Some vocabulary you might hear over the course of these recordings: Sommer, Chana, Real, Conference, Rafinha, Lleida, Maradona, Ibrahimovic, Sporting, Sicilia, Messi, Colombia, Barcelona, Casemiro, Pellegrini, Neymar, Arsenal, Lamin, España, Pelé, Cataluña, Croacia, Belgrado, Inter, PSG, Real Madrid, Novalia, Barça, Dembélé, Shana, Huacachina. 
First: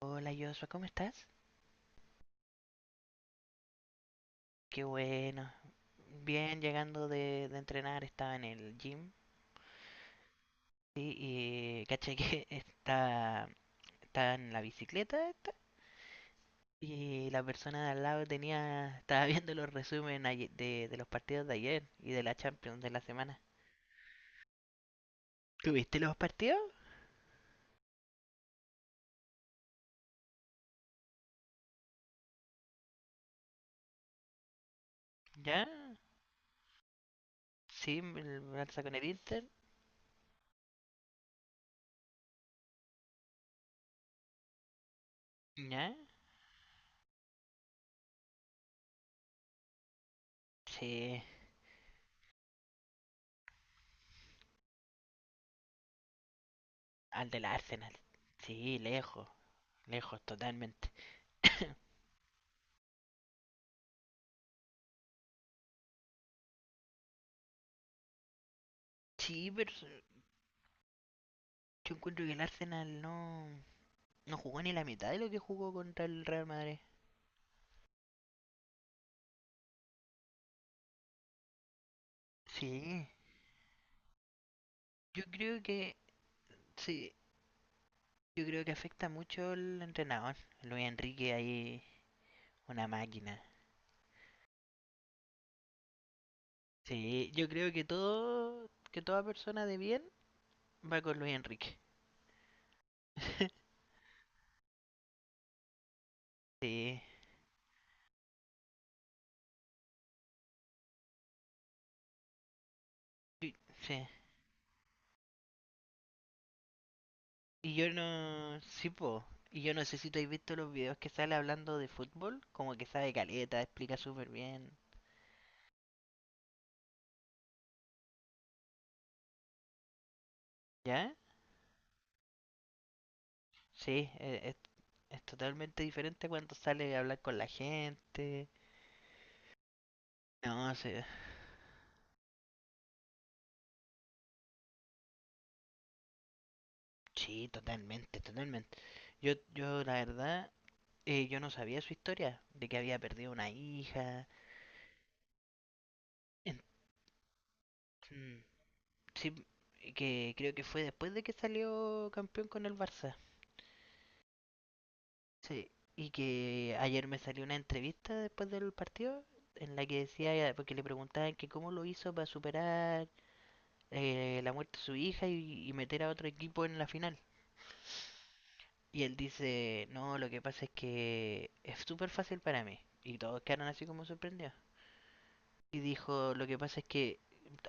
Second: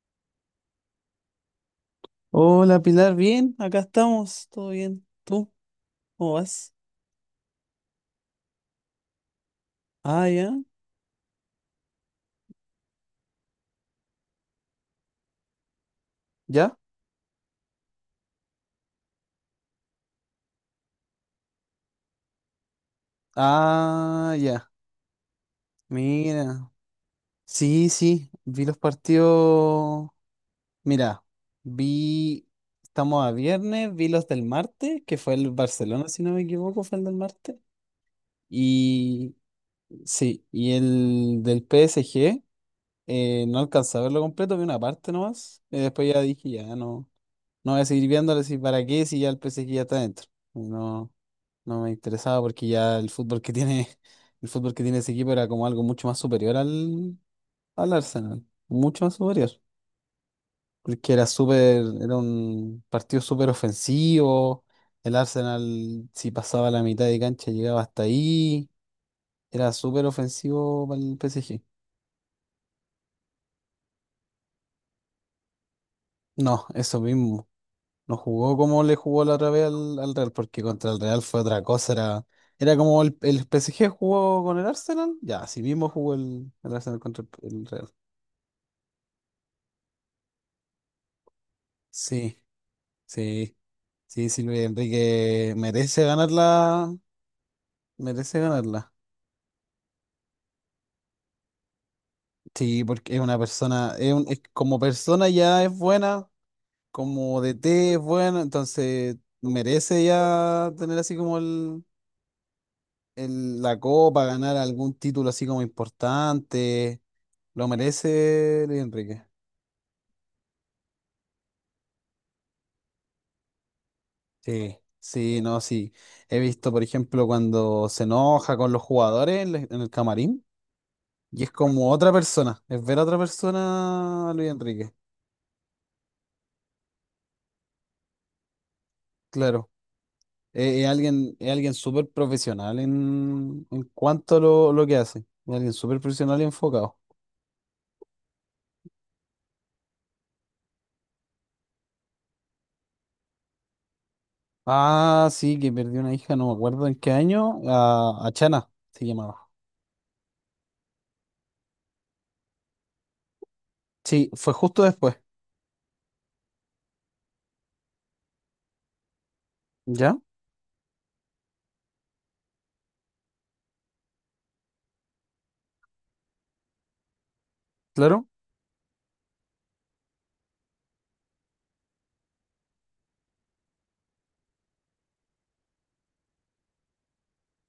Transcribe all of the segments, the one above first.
Hola Joshua, ¿cómo estás? Hola Pilar, bien, acá estamos, todo Qué bien. ¿Tú bueno. cómo Bien, vas? llegando de entrenar, estaba en el gym. Ah, ya, Sí, y caché que estaba en la bicicleta esta, ya. y la persona de al lado estaba viendo los resúmenes de los partidos de ayer y de la Champions de la semana. Ah, ya. ¿Tuviste los partidos? Mira, sí, sí, vi los partidos. Mira, vi, estamos a viernes, vi los del martes, que fue el ¿Ya? Barcelona, si no me equivoco, fue el del martes. Sí, el Barça con el Y Inter. sí, y el del PSG, no alcancé a verlo completo, vi una parte nomás. Y ¿Ya? después ya dije, ya no, no voy a seguir viéndolo, si para qué, si ya el PSG ya está dentro. No. Sí, No me interesaba porque ya el fútbol que tiene, el fútbol que tiene ese equipo era como algo mucho más superior al, al del al Arsenal. Arsenal, Sí, mucho más lejos, superior, lejos totalmente. porque era súper, era un partido súper ofensivo, el Arsenal si pasaba la mitad de cancha llegaba hasta ahí, Sí, pero era súper ofensivo para el PSG. yo encuentro que el Arsenal no, no jugó ni la mitad de lo que jugó contra el Real No, Madrid. eso mismo, no jugó como le jugó la otra vez al, Real, porque contra el Real fue otra cosa, era... Era como Sí. el, el, PSG jugó con el Arsenal, Yo ya, creo así mismo jugó el Arsenal sí, contra el Real. yo creo que afecta mucho el entrenador. Luis Enrique ahí, Sí, una máquina. sí, sí, sí, Luis Enrique merece ganarla, Sí, yo creo merece ganarla. que toda persona de bien va con Luis Enrique. Sí, porque es una persona, como persona ya es buena, Sí, como DT es buena, entonces merece ya tener así como y- la sí. copa, ganar algún título así como importante. Lo Y yo no, merece Luis sí, po. Enrique. Y yo no sé si tú has visto los videos que sale hablando de fútbol, como que sabe caleta, explica súper bien. Sí, sí, no, sí. He visto, por ejemplo, cuando se enoja con los jugadores en el camarín. ¿Ya? Y es como otra persona, es ver a otra Sí, persona a Luis es... Enrique, Es totalmente diferente cuando sale a hablar con la gente. claro. No Es, es sé, alguien, es alguien súper profesional en cuanto a lo que hace. Es alguien súper profesional y enfocado. sí, totalmente, totalmente. Yo la verdad, yo no sabía su historia, de que había perdido una hija. Ah, sí, que perdió una hija, no me En- acuerdo en qué año, a mm, Chana se sí, llamaba. que creo que fue después de que salió campeón con el Barça. Sí, fue justo después. Sí, y que ayer me salió una entrevista después del partido en la que ¿Ya? decía, porque le preguntaban que cómo lo hizo para superar la muerte de su y meter a otro equipo en la final. Claro. Y él dice, no, lo que pasa es que es súper fácil para mí. Y todos quedaron así como sorprendidos. Y dijo, lo que pasa es que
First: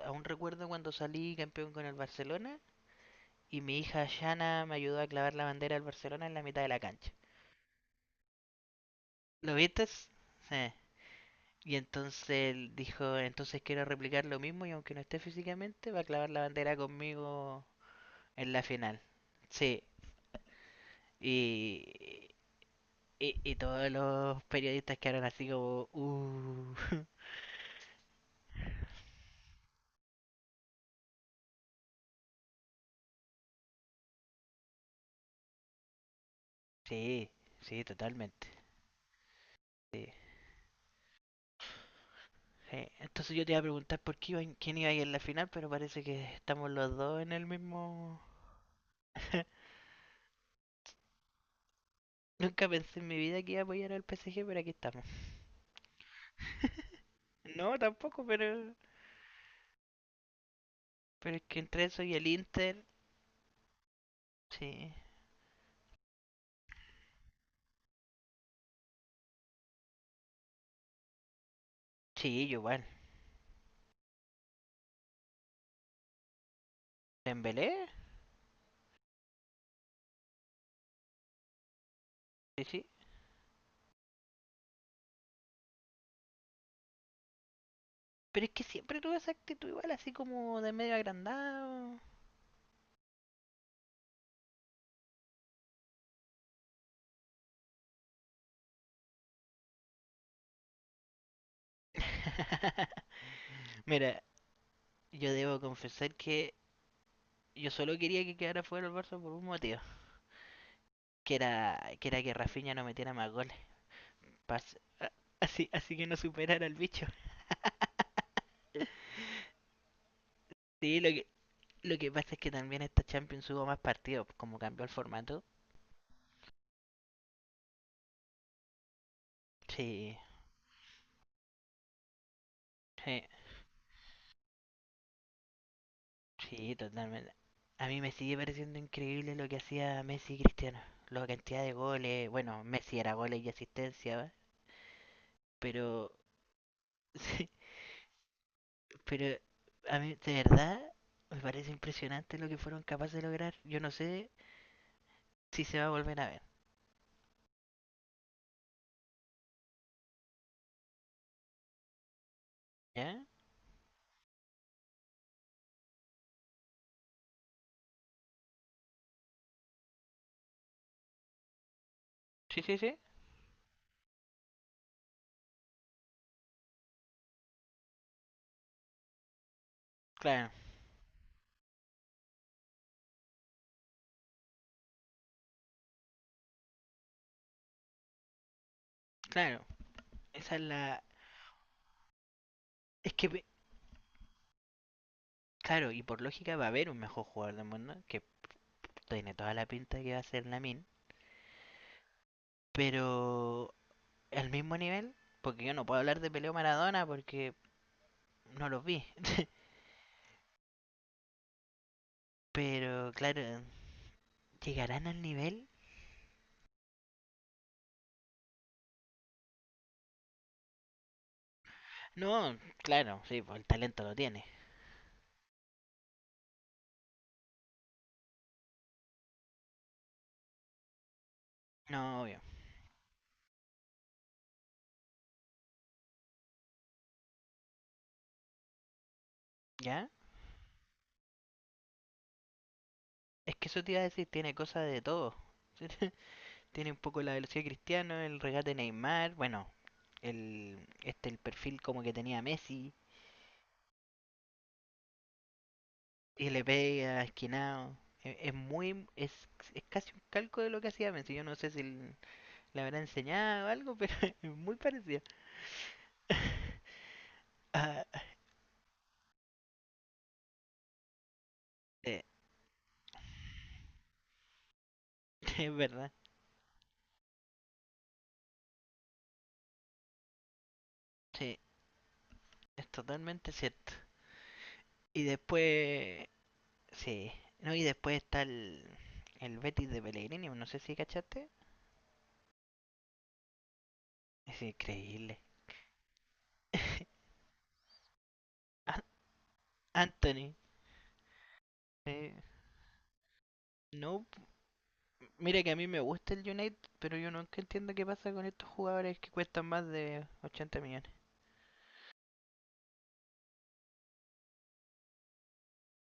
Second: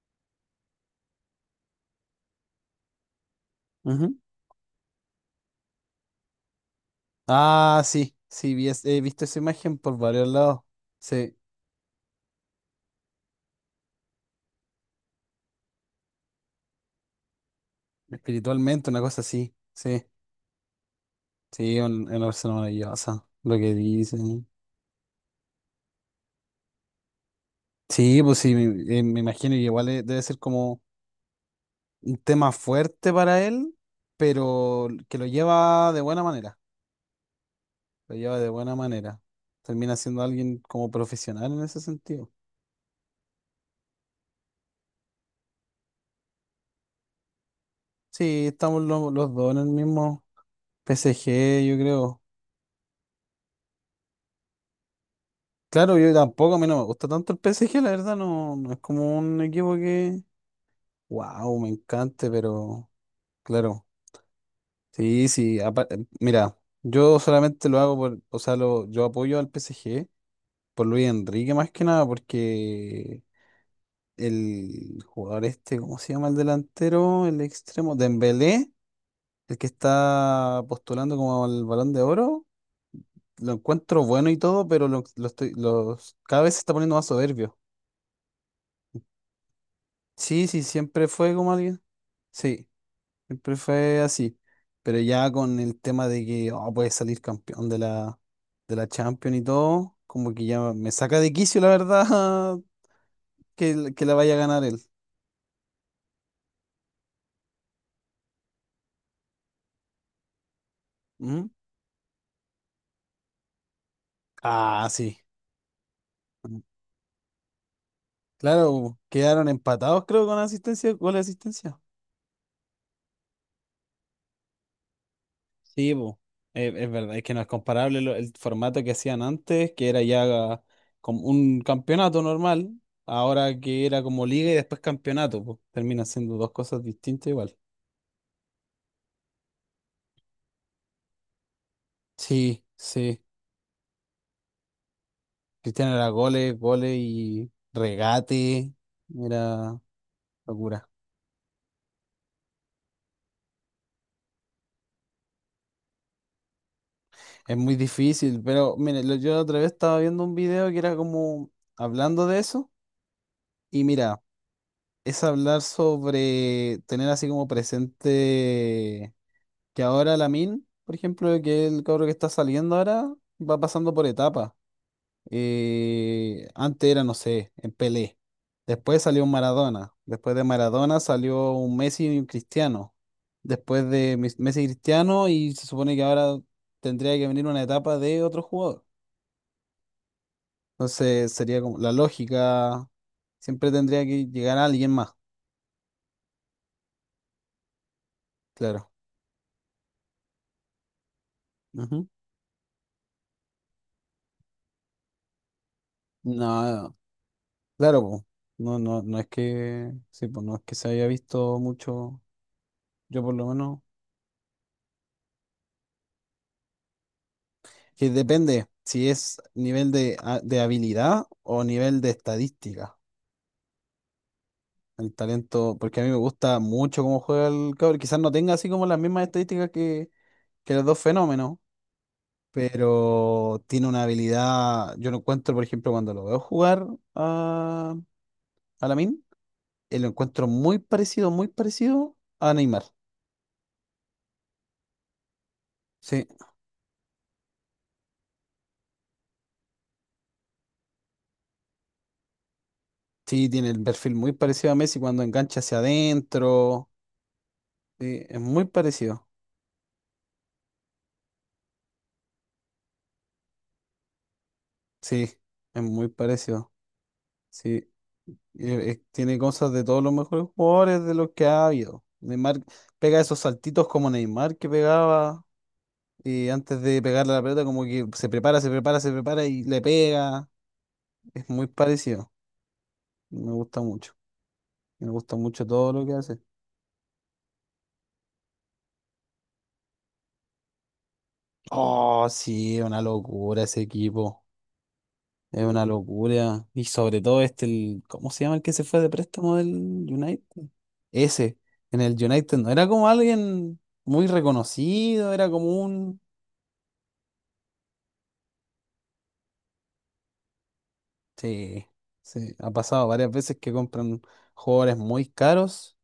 aún recuerdo cuando salí campeón con el Barcelona y mi hija Ujú. Shana me ayudó a clavar la bandera del Barcelona en la mitad de la cancha. Ah, sí, sí, he visto esa ¿Lo imagen viste? por Sí. varios lados. Sí, Y entonces él dijo, entonces quiero replicar lo mismo y aunque no esté físicamente, va a clavar la bandera conmigo en la espiritualmente, final. una cosa así. Sí, Sí, sí, una Y, persona maravillosa, y lo que todos los dicen. periodistas quedaron así como. Sí, pues sí, me imagino, y igual debe ser como un tema fuerte para él, pero que lo lleva de buena manera, Sí, sí, lo lleva totalmente. de buena manera. Termina Sí, siendo alguien como profesional en ese sentido. sí. Entonces yo te iba a preguntar por qué iba, quién iba a ir en la final, pero parece que estamos los dos en el mismo... Sí, estamos los dos en el mismo P S G, yo creo. Nunca pensé en mi vida que iba a apoyar al PSG, pero aquí estamos. Claro, yo tampoco, a mí no me gusta tanto el P S No, G, la verdad, tampoco, no, no pero... es como un equipo que, Pero es que wow, me entre eso y el encante, Inter, pero claro, sí. sí, sí, mira, yo solamente lo hago por, o sea, yo apoyo al P S G. Por Luis Enrique más que nada, Sí, yo igual. porque el jugador este, ¿cómo se llama el delantero? El ¿En Belé? extremo, Dembélé, el que está postulando como el Balón de Oro, Sí, sí. lo encuentro bueno y todo, pero cada vez se está poniendo más soberbio. Pero es que siempre tuve esa actitud igual, así Sí, como sí, de medio siempre fue como alguien. agrandado. Sí, siempre fue así. Pero ya con el tema de que oh, puede salir campeón de la Champions y todo, como que ya me saca de quicio, la verdad, que la Mira, vaya a ganar él. yo debo confesar que yo solo quería que quedara fuera el Barça por un motivo, Ujú. Que era que Rafinha no metiera más goles, pas- Ah, a- sí. Así que no superara al bicho. Claro, quedaron empatados, creo, con asistencia, Sí, gol de asistencia. lo que pasa es que también esta Champions hubo más partidos, como cambió el formato. Sí, po. Es verdad, es que no es comparable el formato que hacían antes, que era Sí, ya como un campeonato normal, sí, ahora que era como liga y después campeonato, pues termina siendo dos sí, cosas distintas totalmente. igual. A mí me sigue pareciendo increíble lo que hacía Messi y Cristiano, la cantidad de goles, bueno, Sí, Messi era sí. goles y asistencia, ¿va? Cristiano era Pero goles, goles sí, y regate. pero Era a mí, de verdad, locura. me parece impresionante lo que fueron capaces de lograr. Yo no sé si se va a volver a ver. Es muy difícil, pero mire, yo otra vez estaba viendo un video que era como hablando de eso. ¿Ya? Y mira, es hablar sobre tener así como presente que ahora Lamin, por ejemplo, que es el cabro que está Sí, saliendo sí, sí. ahora, va pasando por etapas. Antes era, no sé, en Pelé. Después salió un Maradona. Después de Claro, Maradona salió un Messi y un Cristiano. Después de Messi y Cristiano, y se supone que ahora tendría que venir una etapa de otro jugador. claro. Esa es la. Entonces sería como la lógica, Es que, siempre tendría que llegar a alguien más, claro, y por lógica va a haber un mejor jugador del mundo, que claro. tiene toda la pinta de que va a ser Lamin. Ujú. Pero al mismo nivel, porque yo no puedo hablar de Peleo No. Maradona porque Claro, po. no No, los no, vi. no es que, sí, pues no es que se haya visto mucho, Pero, yo por claro, lo menos, ¿llegarán al nivel? que depende si es nivel de, de habilidad o nivel de No, estadística, claro, sí, pues el talento lo tiene. el talento, porque a mí me gusta mucho cómo juega el cabrón, quizás no tenga así como las mismas estadísticas que los dos fenómenos, No, obvio. pero tiene una habilidad, yo lo encuentro, por ejemplo, cuando lo veo jugar a, a Lamine, lo ¿Ya? encuentro muy parecido a Neymar. Es que eso te iba a decir, tiene cosas de todo. Sí, Tiene un poco la velocidad de Cristiano, el regate de Neymar, bueno, el perfil como que tenía Messi, sí, tiene el perfil muy parecido a Messi cuando engancha hacia y le adentro. pega, esquinado. Sí, es muy parecido. Es casi un calco de lo que hacía Messi. Yo no sé si le habrá enseñado algo, pero es muy parecido. Sí, es muy parecido. Sí, Ah, tiene cosas de todos los mejores jugadores de los que ha habido. eh, Neymar pega esos saltitos como Neymar que pegaba es verdad, y antes de pegarle a la pelota como que se prepara, se prepara, se prepara y le pega. Es sí, muy parecido. es totalmente Me gusta cierto. mucho. Me Y gusta mucho todo lo que después hace. sí, no, y después está el Betis de Pellegrini, no sé si cachaste. Oh, sí, una locura ese equipo. Es increíble. Es una locura. Y sobre todo este, el, ¿cómo se llama el que se fue An- de préstamo del Anthony. United? Ese. En el eh, United no era como alguien no, muy reconocido, era mira que a como mí me un... gusta el United, pero yo nunca entiendo qué pasa con estos jugadores que cuestan más de 80 millones. Sí, sí. Ha pasado varias veces que compran jugadores muy caros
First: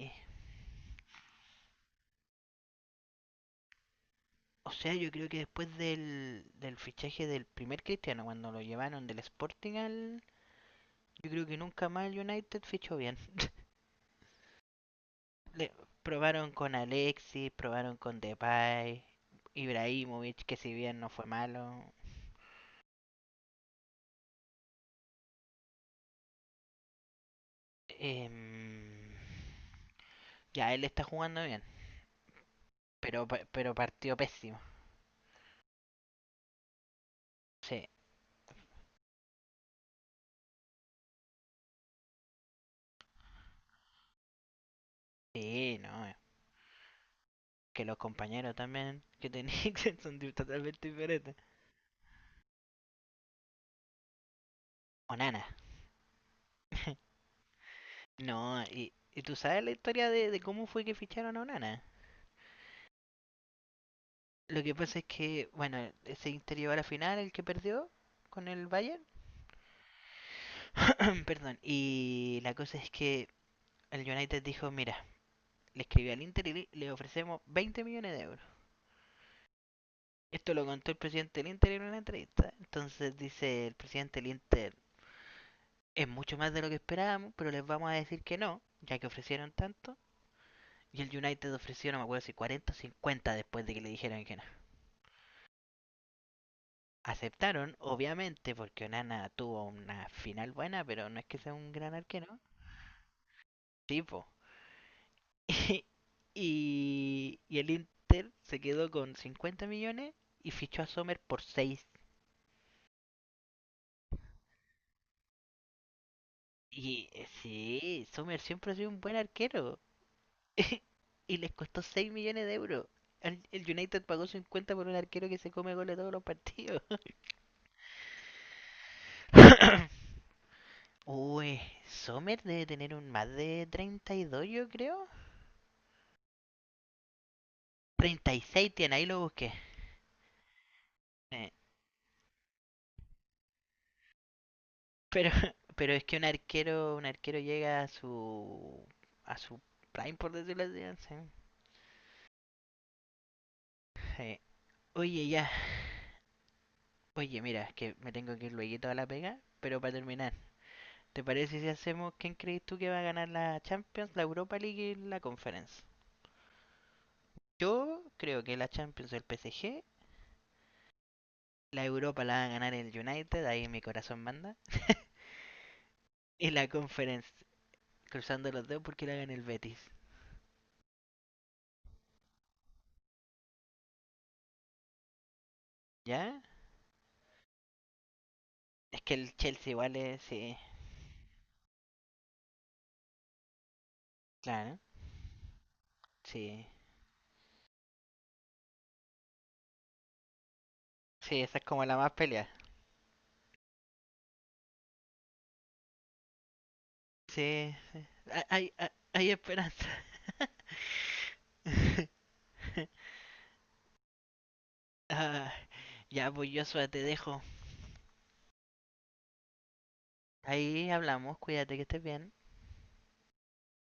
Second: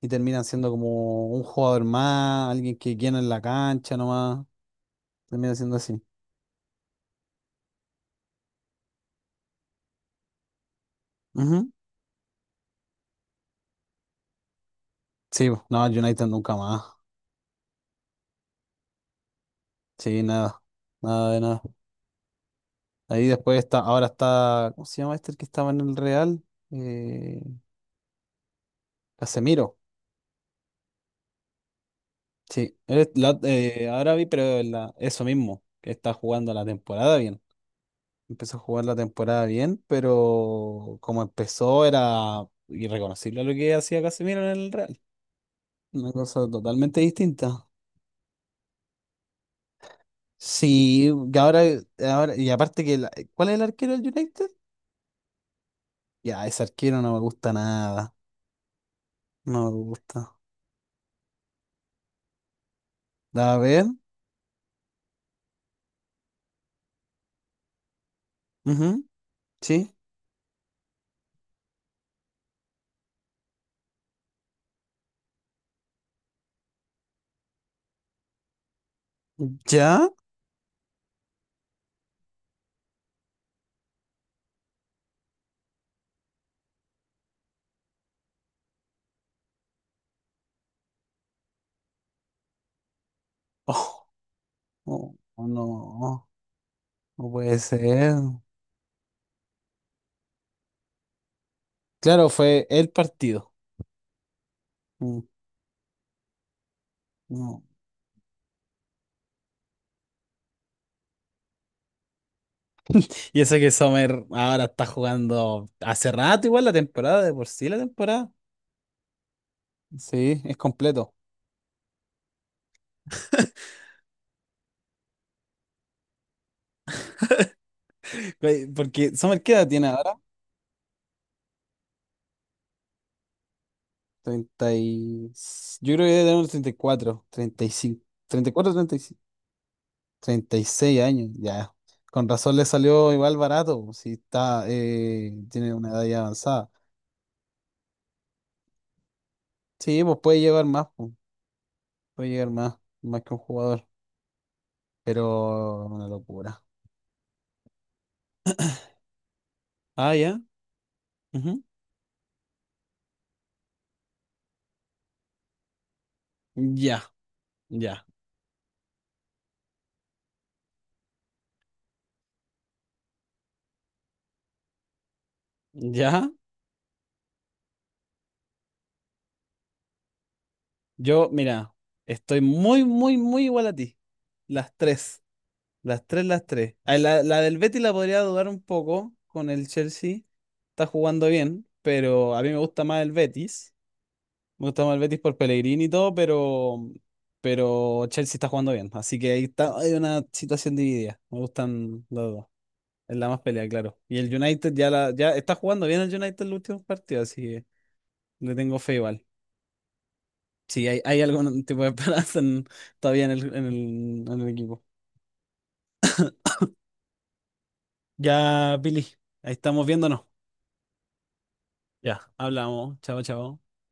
y terminan siendo como un jugador más, alguien que quieren en la cancha nomás. O sea, yo creo que Termina siendo después así. Del fichaje del primer Cristiano, cuando lo llevaron del Sporting al... Yo creo que Ujú. nunca más el United fichó bien. Sí, le- no, el United Probaron nunca con más. Alexis, probaron con Depay, Sí, Ibrahimovic, que nada. si bien no fue Nada de nada. malo. Ahí después está, ahora está, ¿cómo se llama este el que estaba en el Real? Eh, em, Casemiro. ya, él está jugando bien, Sí, él es pero ahora partió vi, pésimo. pero eso mismo, que está jugando la temporada bien. Sí, Empezó a jugar la temporada bien, pero como empezó era irreconocible a lo que hacía Casemiro en el Real. sí, no. Una cosa totalmente distinta. Que los compañeros también que tenían totalmente Sí, diferentes. y ahora, ahora y aparte que, ¿cuál es el arquero del United? Onana. Ya, ese arquero no me gusta nada. No, y tú sabes la No me historia gusta. de cómo fue que ficharon a Onana. A ver. Lo que pasa es que, bueno, se interior a la final, el que perdió con el Bayern. Ujú, sí. Perdón, y la cosa es que el United dijo, mira, le escribí al Inter y le- ofrecemos 20 millones de euros. ¿Ya? Esto lo contó el presidente del Inter en una entrevista. Entonces dice el presidente del Inter, es mucho más de lo que esperábamos, pero les vamos a decir que no, ya que ofrecieron tanto. Y el United ofreció, no me acuerdo si 40 o 50 después de que le Oh, dijeron que no. oh, oh, no, no puede Aceptaron, ser. obviamente, porque Onana tuvo una final buena, pero no es que sea un gran Claro, arquero. fue el partido. Tipo, Mm, y no. el Inter se quedó con 50 millones y fichó a Sommer por seis. Y eso que Sommer ahora está jugando hace rato igual la Y temporada, de por sí la sí, temporada. Sommer siempre ha sido un buen arquero. Sí, es completo. Y les costó 6 millones de euros. El United pagó 50 por un arquero que se come goles todos los partidos. Güey, porque Sommer, ¿qué edad tiene ahora? Uy, Sommer debe tener un más de 32 yo 30 creo. y... Yo creo que debe tener unos 34, 35, treinta y treinta y cinco, 34, seis tiene, treinta y ahí lo cinco, busqué. 36 años, Eh, ya. Con razón le salió igual barato, si está, Pero tiene una pero es edad que ya avanzada. Un arquero llega a a su Sí, prime, pues por puede decirlo llevar así. más, pues ¿Sí? puede llegar más, más que un jugador, Sí. Oye, ya. pero es una locura. Oye, mira, es que me tengo que ir luego a la pega, pero para Ah, terminar, ya. ¿te parece Ujú, si hacemos quién crees tú que va a ganar la Champions, la Europa League y la Conference? ya, Yo ya, creo que la Champions el PSG, la Europa la va a ganar el United, ahí mi corazón manda, ya. y la Conference, cruzando los dedos porque la gana el Betis, Yo, mira, estoy muy, muy, muy igual a ti. Las tres, las tres, ¿ya? las tres. Ah, la del Betis la podría dudar un Es que poco el con el Chelsea igual Chelsea. es, sí. Está jugando bien, pero a mí me gusta más el Betis. Me Claro. gusta más el Betis por Pellegrini y todo, Sí, pero Chelsea está jugando bien. Así que ahí está, hay una situación dividida. Me sí, esa es como la gustan más los dos. pelea. Es la más pelea, claro. Y el United ya ya está jugando bien el United en los últimos partidos, así Sí, que le tengo fe igual. hay esperanza. Sí, hay algún tipo de esperanza todavía en el equipo. Ah, ya, pues Joshua, te dejo. Ya, Billy, ahí estamos viéndonos. Ahí hablamos, cuídate que estés Ya, bien. hablamos. Chao, chao.